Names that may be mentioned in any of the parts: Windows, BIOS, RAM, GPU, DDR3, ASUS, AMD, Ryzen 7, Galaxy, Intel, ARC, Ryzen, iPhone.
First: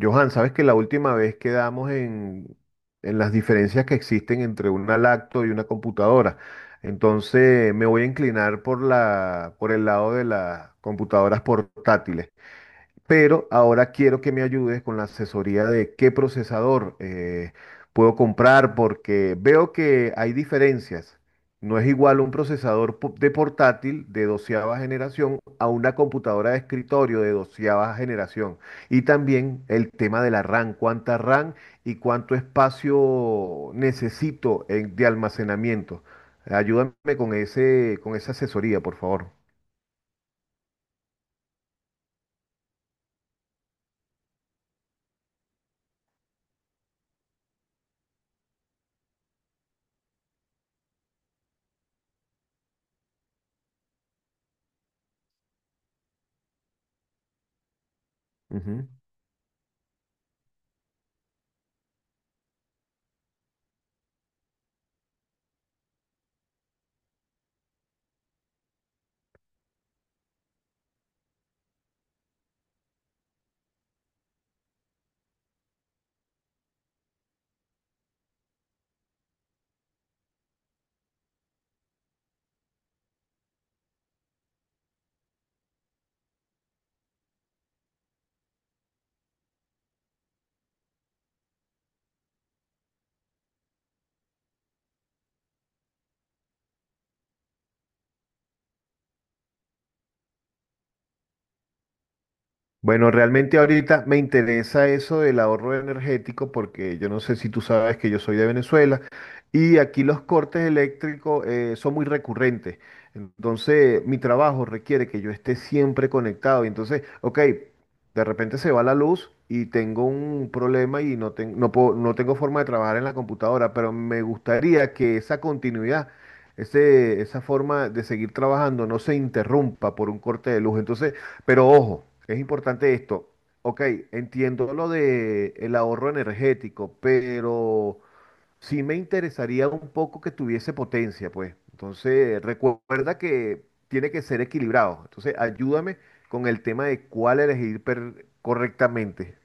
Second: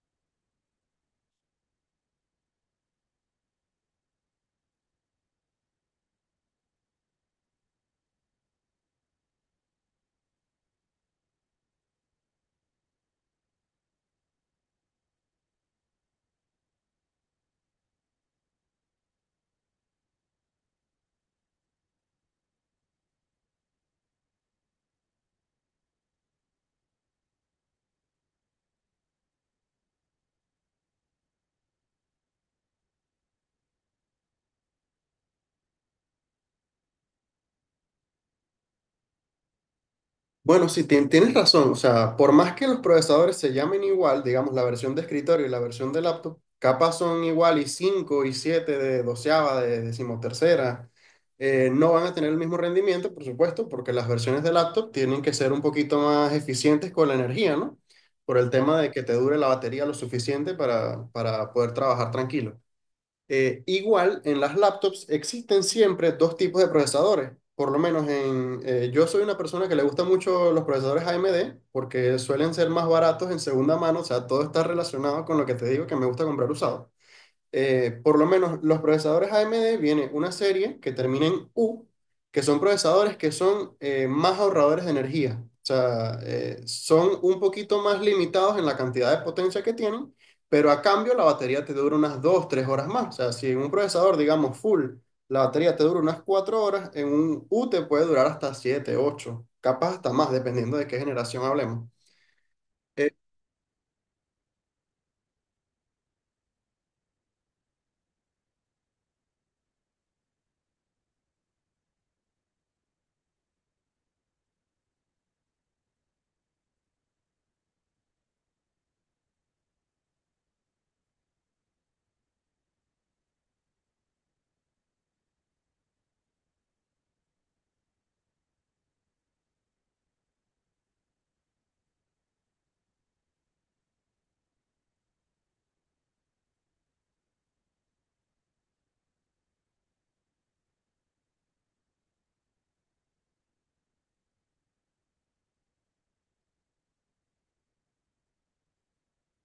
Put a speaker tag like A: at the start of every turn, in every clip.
A: Johan, sabes que la última vez quedamos en las diferencias que existen entre una lacto y una computadora. Entonces me voy a inclinar por por el lado de las computadoras portátiles, pero ahora quiero que me ayudes con la asesoría de qué procesador puedo comprar, porque veo que hay diferencias. No es igual un procesador de portátil de doceava generación a una computadora de escritorio de doceava generación. Y también el tema de la RAM, cuánta RAM y cuánto espacio necesito de almacenamiento. Ayúdame con con esa asesoría, por favor.
B: Bueno, sí, tienes razón. O sea, por más que los procesadores se llamen igual, digamos, la versión de escritorio y la versión de laptop, capaz son igual y 5 y 7 de doceava, de decimotercera, no van a tener el mismo rendimiento, por supuesto, porque las versiones de laptop tienen que ser un poquito más eficientes con la energía, ¿no? Por el tema
A: Ujú.
B: de que te dure la batería lo suficiente para poder trabajar tranquilo. Igual, en las laptops existen siempre dos tipos de procesadores. Por lo menos yo soy una persona que le gusta mucho los procesadores AMD porque suelen ser más baratos en segunda mano, o sea, todo está relacionado con lo que te digo que me gusta comprar usado. Por lo menos, los procesadores AMD viene una serie que termina en U, que son procesadores que son más ahorradores de energía. O sea, son un poquito más limitados en la cantidad de potencia que tienen, pero a cambio la batería te dura unas 2, 3 horas más. O sea, si en un procesador, digamos, full, la batería te dura unas 4 horas, en un U te puede durar hasta 7, 8, capaz hasta más, dependiendo de qué generación hablemos.
A: Bueno, realmente ahorita me interesa eso del ahorro energético porque yo no sé si tú sabes que yo soy de Venezuela y aquí los cortes eléctricos son muy recurrentes. Entonces, mi trabajo requiere que yo esté siempre conectado. Y entonces, ok, de repente se va la luz y tengo un problema y no, no tengo forma de trabajar en la computadora, pero me gustaría que esa continuidad, esa forma de seguir trabajando no se interrumpa por un corte de luz. Entonces, pero ojo, es importante esto. Ok, entiendo lo de el ahorro energético, pero sí me interesaría un poco que tuviese potencia, pues. Entonces, recuerda que tiene que ser equilibrado. Entonces, ayúdame con el tema de cuál elegir correctamente.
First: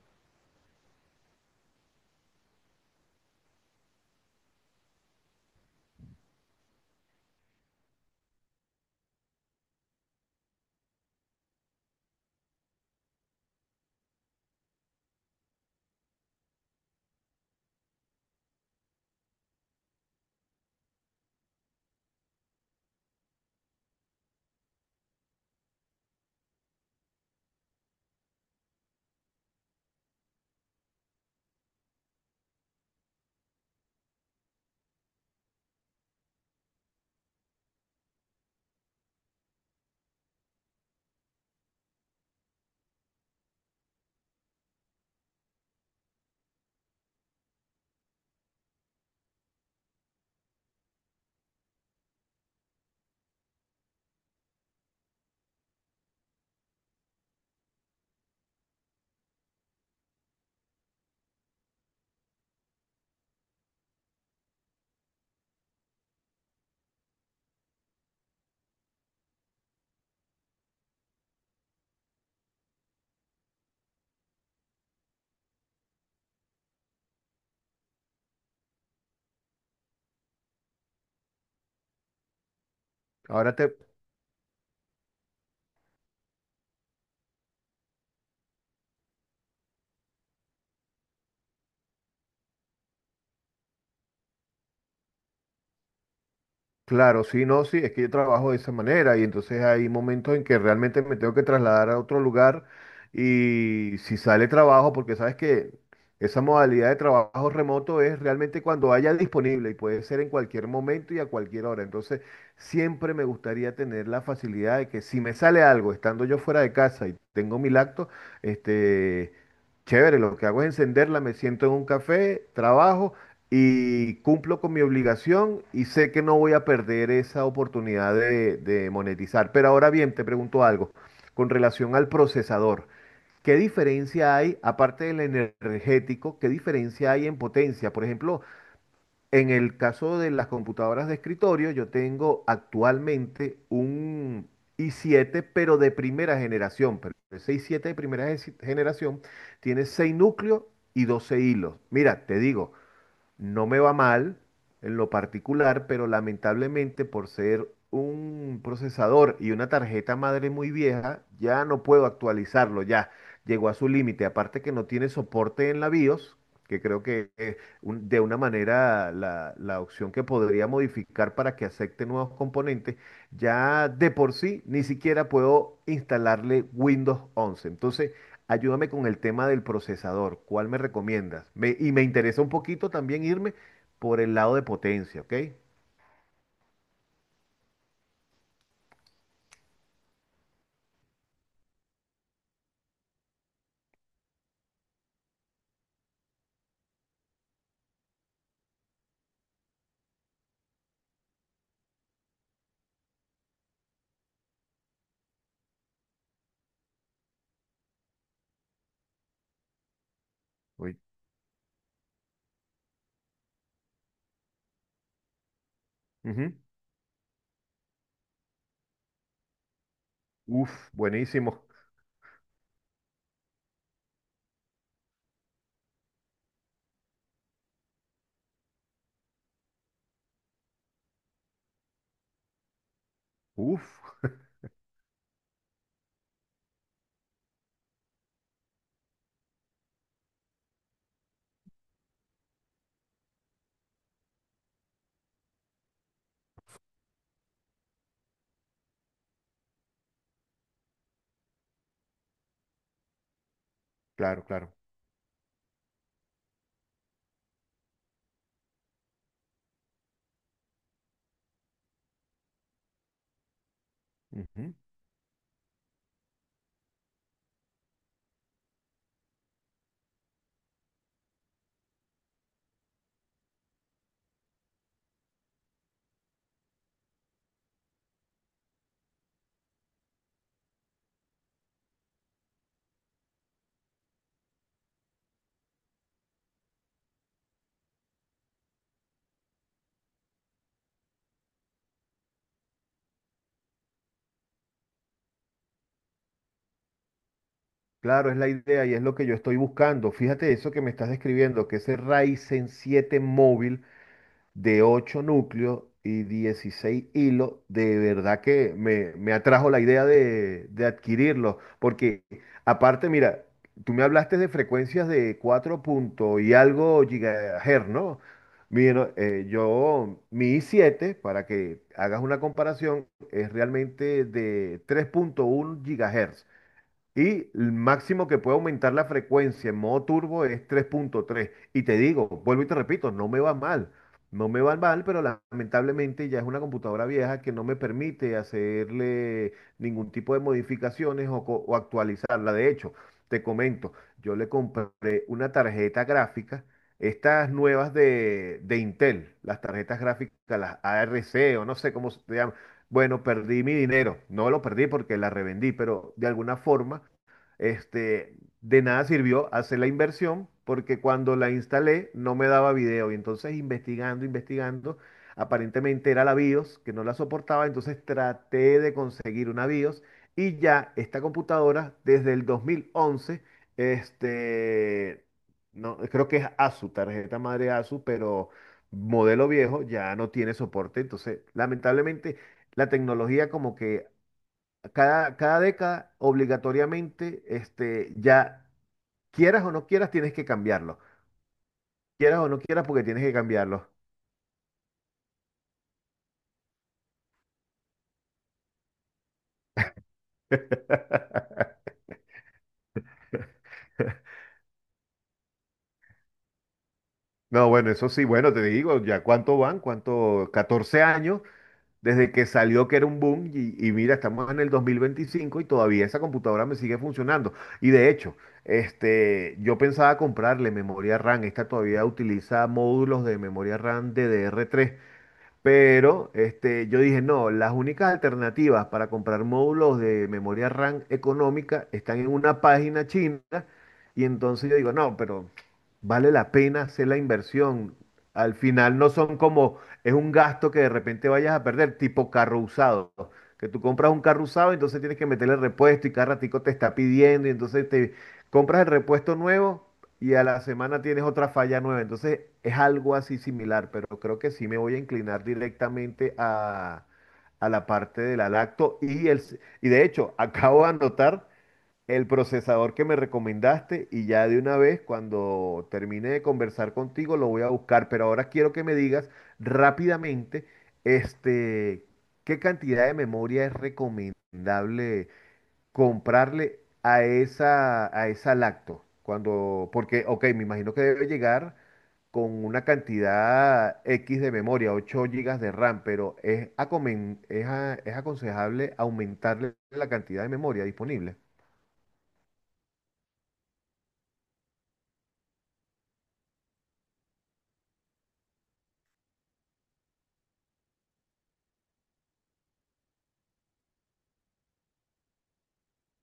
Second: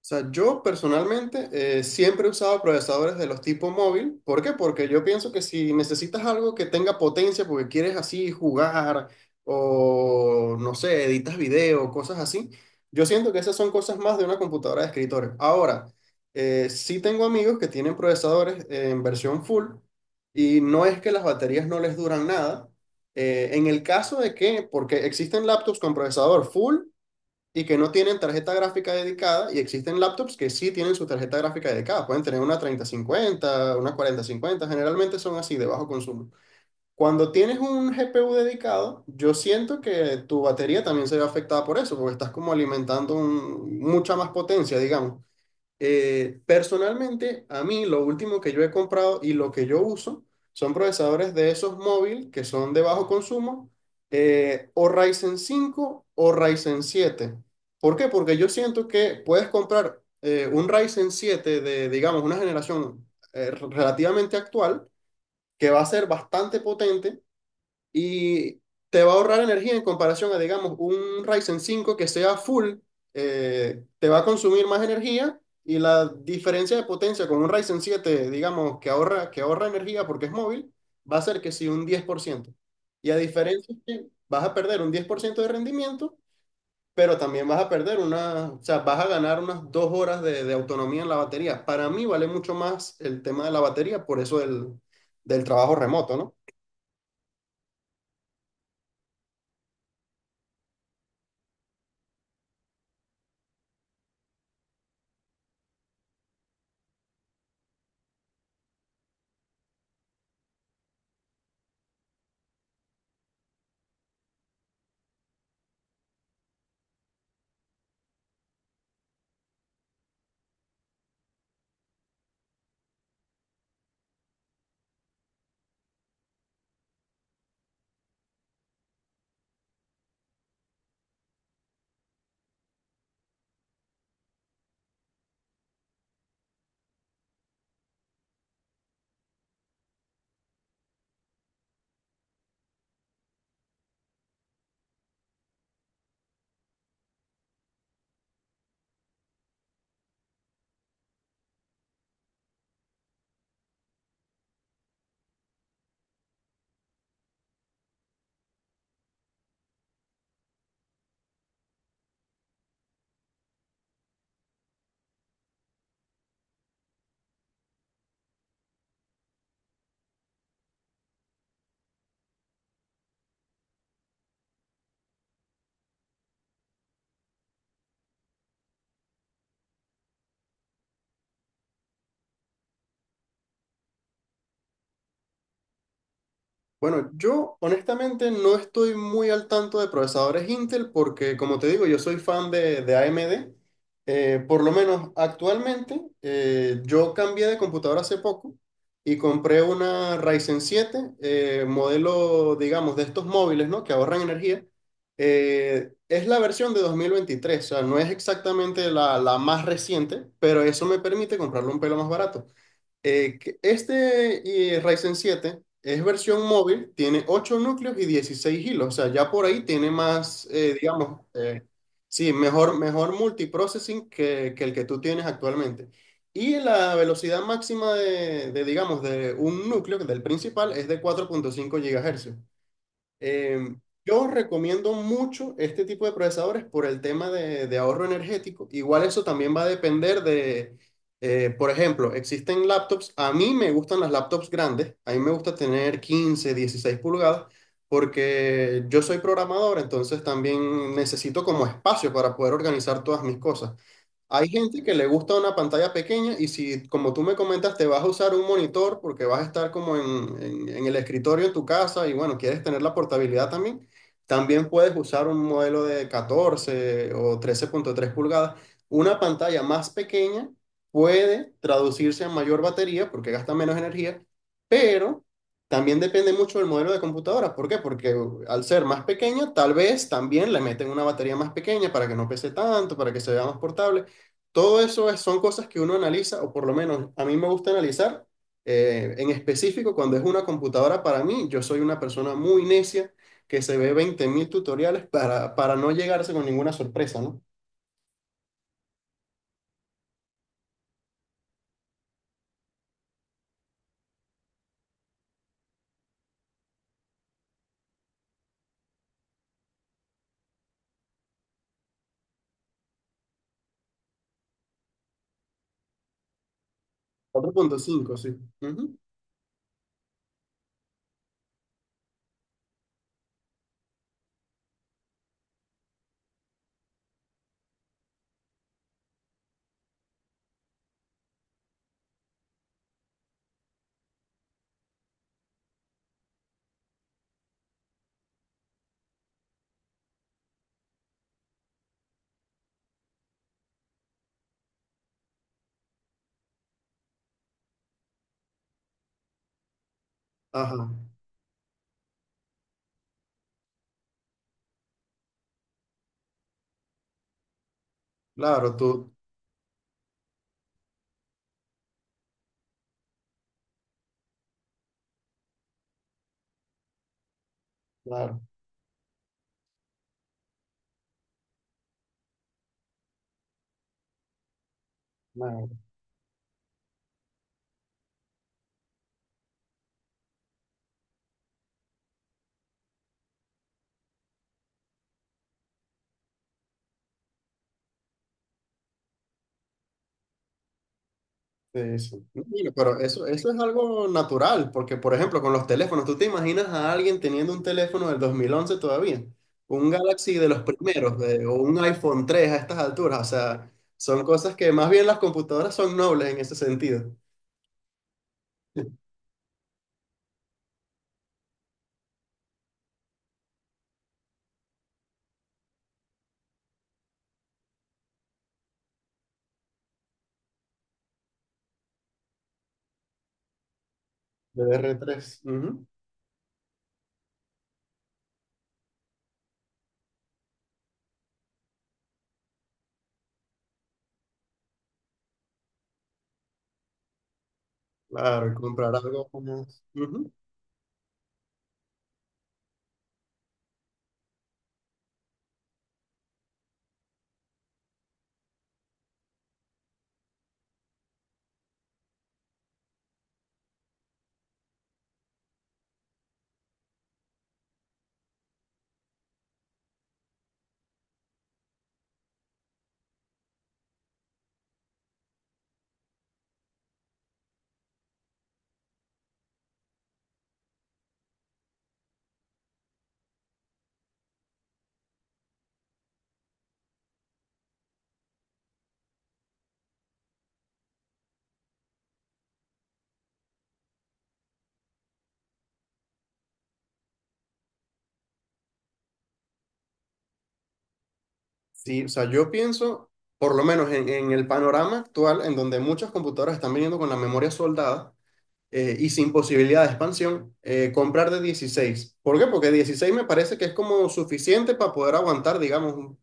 B: O sea, yo personalmente siempre he usado procesadores de los tipo móvil. ¿Por qué? Porque yo pienso que si necesitas algo que tenga potencia porque quieres así jugar o no sé, editas video, cosas así, yo siento que esas son cosas más de una computadora de escritorio. Ahora, sí tengo amigos que tienen procesadores en versión full y no es que las baterías no les duran nada. En el caso de que, porque existen laptops con procesador full y que no tienen tarjeta gráfica dedicada y existen laptops que sí tienen su tarjeta gráfica dedicada. Pueden tener una treinta cincuenta una cuarenta cincuenta, generalmente son así de bajo consumo. Cuando tienes un GPU dedicado, yo siento que tu batería también se ve afectada por eso, porque estás como alimentando mucha más potencia, digamos. Personalmente, a mí lo último que yo he comprado y lo que yo uso son procesadores de esos móviles que son de bajo consumo, o Ryzen cinco o Ryzen siete. ¿Por qué? Porque yo siento que puedes comprar un Ryzen siete de, digamos, una generación relativamente actual que va a ser bastante potente y te va a ahorrar energía en comparación a, digamos, un Ryzen cinco que sea full. Te va a consumir más energía y la diferencia de potencia con un Ryzen siete, digamos, que ahorra, energía porque es móvil, va a ser que sí un 10%. Y a
A: Ahora
B: diferencia
A: te...
B: que vas a perder un 10% de rendimiento, pero también vas a perder una, o sea, vas a ganar unas 2 horas de autonomía en la batería. Para mí vale mucho más el tema de la batería, por eso del trabajo remoto, ¿no?
A: Claro, sí, no, sí, es que yo trabajo de esa manera y entonces hay momentos en que realmente me tengo que trasladar a otro lugar y si sale trabajo, porque sabes que esa modalidad de trabajo remoto es realmente cuando haya disponible y puede ser en cualquier momento y a cualquier hora. Entonces, siempre me gustaría tener la facilidad de que si me sale algo estando yo fuera de casa y tengo mi lacto, este, chévere, lo que hago es encenderla, me siento en un café, trabajo y cumplo con mi obligación y sé que no voy a perder esa oportunidad de monetizar. Pero ahora bien, te pregunto algo con relación al procesador. ¿Qué diferencia hay, aparte del energético, qué diferencia hay en potencia? Por ejemplo, en el caso de las computadoras de escritorio, yo tengo actualmente un i7, pero de primera generación. Pero ese i7 de primera generación tiene 6 núcleos y 12 hilos. Mira, te digo, no me va mal en lo particular, pero lamentablemente por ser un procesador y una tarjeta madre muy vieja, ya no puedo actualizarlo, ya llegó a su límite. Aparte que no tiene soporte en la BIOS, que creo que de una manera la opción que podría modificar para que acepte nuevos componentes, ya de por sí ni siquiera puedo instalarle Windows 11. Entonces, ayúdame con el tema del procesador. ¿Cuál me recomiendas? Y me interesa un poquito también irme por el lado de potencia, ¿ok?
B: Bueno, yo honestamente no estoy muy al tanto de procesadores Intel porque, como te digo, yo soy fan de AMD. Por lo menos actualmente, yo cambié de computadora hace poco y compré una Ryzen siete, modelo, digamos, de estos móviles, ¿no? Que ahorran energía. Es la versión de 2023, o sea, no es exactamente la, la más reciente, pero eso
A: Uy.
B: me permite comprarlo un pelo más barato. Que este Ryzen siete es versión
A: Ujú.
B: móvil, tiene 8 núcleos y 16 hilos, o sea, ya por ahí tiene más,
A: Uf,
B: digamos,
A: buenísimo.
B: sí, mejor multiprocessing que el que tú tienes actualmente. Y la velocidad máxima digamos, de un núcleo, del principal, es de 4,5 GHz. Eh,
A: Uf,
B: yo recomiendo mucho este tipo de procesadores por el tema de ahorro energético. Igual eso también va a depender de, por ejemplo, existen laptops, a mí me gustan las laptops grandes, a mí me gusta tener 15, 16 pulgadas, porque yo soy programador, entonces también necesito como espacio para poder organizar todas mis cosas.
A: claro,
B: Hay
A: claro.
B: gente que le gusta una pantalla pequeña y si, como tú me comentas, te vas a usar un monitor porque vas a estar como en el escritorio en tu casa y bueno, quieres tener la portabilidad también, también
A: Ujú.
B: puedes usar un modelo de 14 o 13,3 pulgadas. Una pantalla más pequeña puede traducirse a mayor batería porque gasta menos energía, pero también depende mucho del modelo de computadora. ¿Por qué? Porque al ser más pequeña, tal vez también le meten una batería más pequeña para que no pese tanto, para que se vea más portable. Todo eso son cosas que uno analiza, o por lo menos a mí me gusta analizar. En específico, cuando es una computadora para mí, yo soy una persona muy necia que se ve 20.000 tutoriales para no llegarse con ninguna sorpresa, ¿no?
A: Claro, es la idea y es lo que yo estoy buscando. Fíjate eso que me estás describiendo, que ese Ryzen 7 móvil de 8 núcleos y 16 hilos, de verdad que me atrajo la idea de adquirirlo, porque aparte, mira, tú me hablaste de frecuencias de 4 punto y algo
B: cuatro punto
A: gigahertz,
B: cinco
A: ¿no?
B: sí. Ujú.
A: Mira, yo, mi i7, para que hagas una comparación, es realmente de tres punto uno gigahertz. Y el máximo que puede aumentar la frecuencia en modo turbo es 3.3. Y te digo, vuelvo y te repito, no me va mal. No me va mal, pero lamentablemente ya es una computadora vieja que no me permite hacerle ningún tipo de modificaciones o, o actualizarla. De hecho, te comento, yo le compré una tarjeta gráfica, estas nuevas de Intel, las tarjetas gráficas, las
B: Ajá,
A: ARC, o no sé cómo se llaman. Bueno, perdí mi dinero. No lo perdí porque la revendí, pero de alguna forma este,
B: claro,
A: de nada
B: tú,
A: sirvió hacer la inversión porque cuando la instalé no me daba video y entonces investigando, investigando, aparentemente era la BIOS que no la soportaba, entonces
B: claro,
A: traté de conseguir una BIOS y ya esta computadora desde el 2011, este,
B: claro.
A: no, creo que es ASUS, tarjeta madre ASUS, pero modelo viejo ya no tiene soporte, entonces lamentablemente la tecnología como que cada década, obligatoriamente, este, ya quieras o no quieras, tienes que cambiarlo.
B: Sí, sí.
A: Quieras
B: No,
A: o no
B: mira,
A: quieras,
B: pero
A: porque tienes
B: eso,
A: que
B: eso es
A: cambiarlo.
B: algo natural, porque por ejemplo con los teléfonos, ¿tú te imaginas a alguien teniendo un teléfono del 2011 todavía? Un Galaxy de los primeros, o un iPhone 3 a estas alturas, o sea, son cosas que más bien las computadoras son nobles en ese sentido.
A: No, bueno, eso sí, bueno, te digo, ya cuánto van, cuánto, 14 años desde que salió que era un boom y mira, estamos en el 2025 y todavía esa computadora me sigue funcionando. Y de hecho, este, yo pensaba comprarle memoria RAM, esta todavía utiliza módulos de memoria RAM DDR3.
B: dr tres, ujú.
A: Pero este, yo dije, no, las únicas alternativas para comprar módulos de memoria RAM económica están en una página china. Y entonces yo digo, no, pero vale la pena hacer la inversión.
B: Claro, y
A: Al
B: comprar
A: final no
B: algo
A: son como,
B: más,
A: es
B: ujú.
A: un gasto que de repente vayas a perder, tipo carro usado. Que tú compras un carro usado, entonces tienes que meterle repuesto y cada ratico te está pidiendo y entonces te compras el repuesto nuevo y a la semana tienes otra falla nueva. Entonces es algo así similar, pero creo que sí me voy a inclinar directamente a la parte de la lacto y y de hecho acabo de anotar el procesador que me recomendaste y ya de una vez cuando termine de conversar contigo lo voy a buscar, pero ahora quiero que me digas rápidamente este qué cantidad de memoria es recomendable comprarle a a esa lacto. Cuando, porque, ok, me imagino que debe llegar con una cantidad X de memoria, 8 gigas de RAM, pero es aconsejable aumentarle la cantidad de memoria disponible.
B: Sí, o sea, yo pienso, por lo menos en el panorama actual, en donde muchas computadoras están viniendo con la memoria soldada, y sin posibilidad de expansión. Comprar de 16. ¿Por qué? Porque 16 me parece que es como suficiente para poder aguantar, digamos,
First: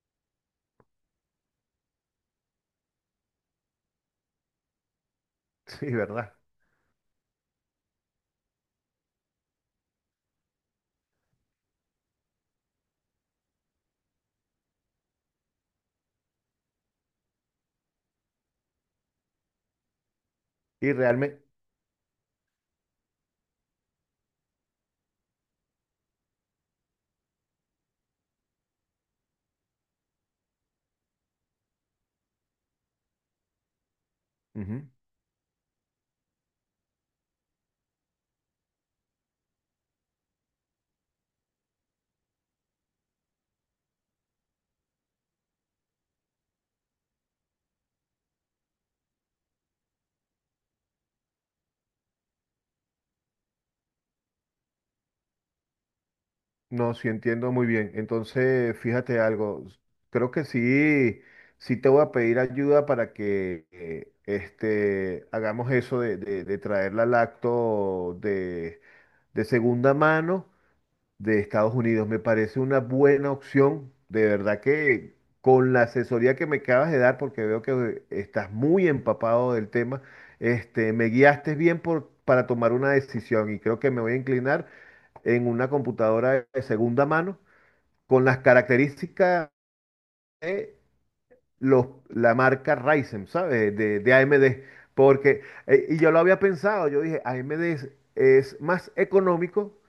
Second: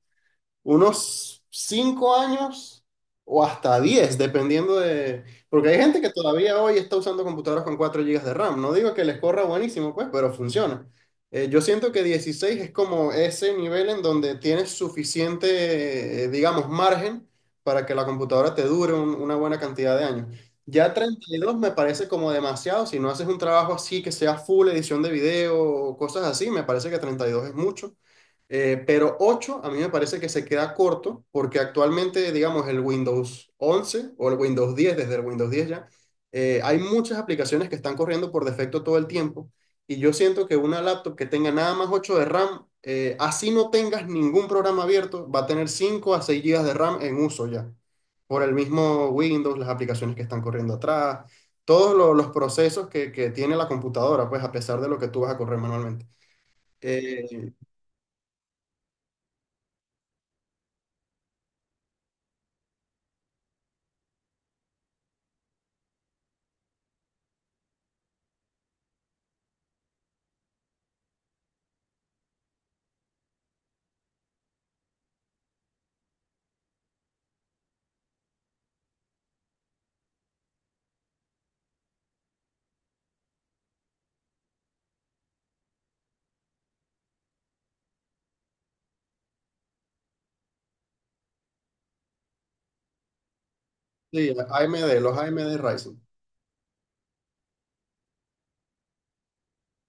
B: unos 5 años o hasta 10 dependiendo de... Porque hay
A: Sí,
B: gente que
A: ¿verdad?
B: todavía hoy está usando computadoras con 4 gigas de RAM. No digo que les corra buenísimo, pues, pero funciona. Yo siento que 16 es como ese nivel en donde tienes suficiente, digamos, margen para que la computadora te dure una buena cantidad de años. Ya
A: Y
B: treinta y
A: realmente...
B: dos me parece como demasiado. Si no haces un trabajo así que sea full edición de video o cosas así, me parece que 32 es mucho. Pero 8 a mí me parece que se queda corto porque actualmente, digamos, el Windows 11 o el Windows 10, desde el Windows 10 ya, hay muchas aplicaciones que están corriendo por defecto todo el tiempo y yo siento que una laptop que tenga nada más 8 de RAM, así no tengas ningún programa abierto, va a tener 5 a 6 gigas de RAM en uso ya, por el mismo Windows, las aplicaciones que están corriendo atrás, todos los procesos que tiene la computadora, pues a pesar de lo que tú vas a correr manualmente.
A: No, sí entiendo
B: Eh,
A: muy bien. Entonces, fíjate algo. Creo que sí, sí te voy a pedir ayuda para que este, hagamos eso de traer la lacto de segunda mano de Estados Unidos. Me parece una buena opción. De verdad que con la asesoría que me acabas de dar, porque veo que estás muy empapado del tema, este, me guiaste bien para tomar una decisión y creo que me voy a inclinar en una computadora de segunda mano con las características de los, la marca Ryzen, ¿sabes? De
B: Sí,
A: AMD.
B: AMD, los
A: Porque,
B: AMD
A: y
B: Ryzen.
A: yo lo había pensado, yo dije, AMD es más económico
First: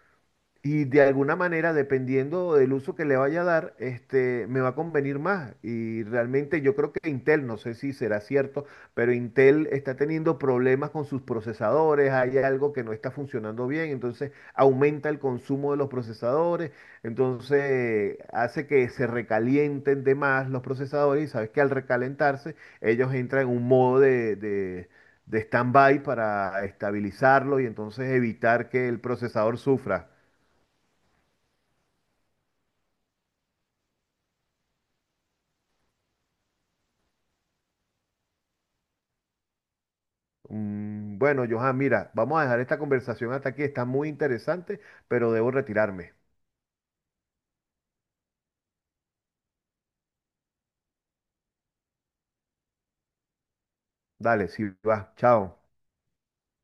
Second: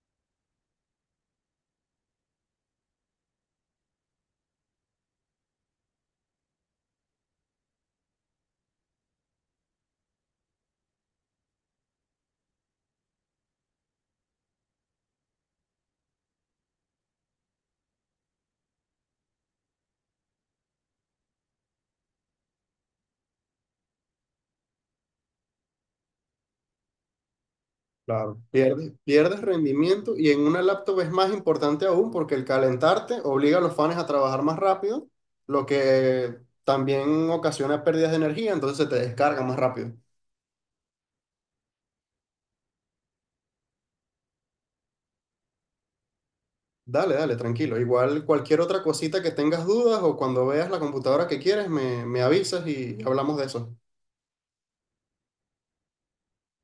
A: y de alguna manera, dependiendo del uso que le vaya a dar, este, me va a convenir más. Y realmente yo creo que Intel, no sé si será cierto, pero Intel está teniendo problemas con sus procesadores, hay algo que no está funcionando bien, entonces aumenta el consumo de los procesadores, entonces hace que se recalienten de más los procesadores y sabes que al recalentarse ellos entran en un modo de stand-by para estabilizarlo y entonces
B: Claro.
A: evitar que
B: Pierdes,
A: el
B: pierdes
A: procesador sufra.
B: rendimiento y en una laptop es más importante aún porque el calentarte obliga a los fans a trabajar más rápido, lo que también ocasiona pérdidas de energía, entonces se te descarga más rápido.
A: Mm. Bueno, Johan, mira, vamos a dejar esta conversación hasta aquí. Está muy interesante, pero debo retirarme.
B: Dale, dale, tranquilo. Igual cualquier otra cosita que tengas dudas o cuando veas la computadora que quieres, me avisas y hablamos de eso.
A: Dale, si vas, chao.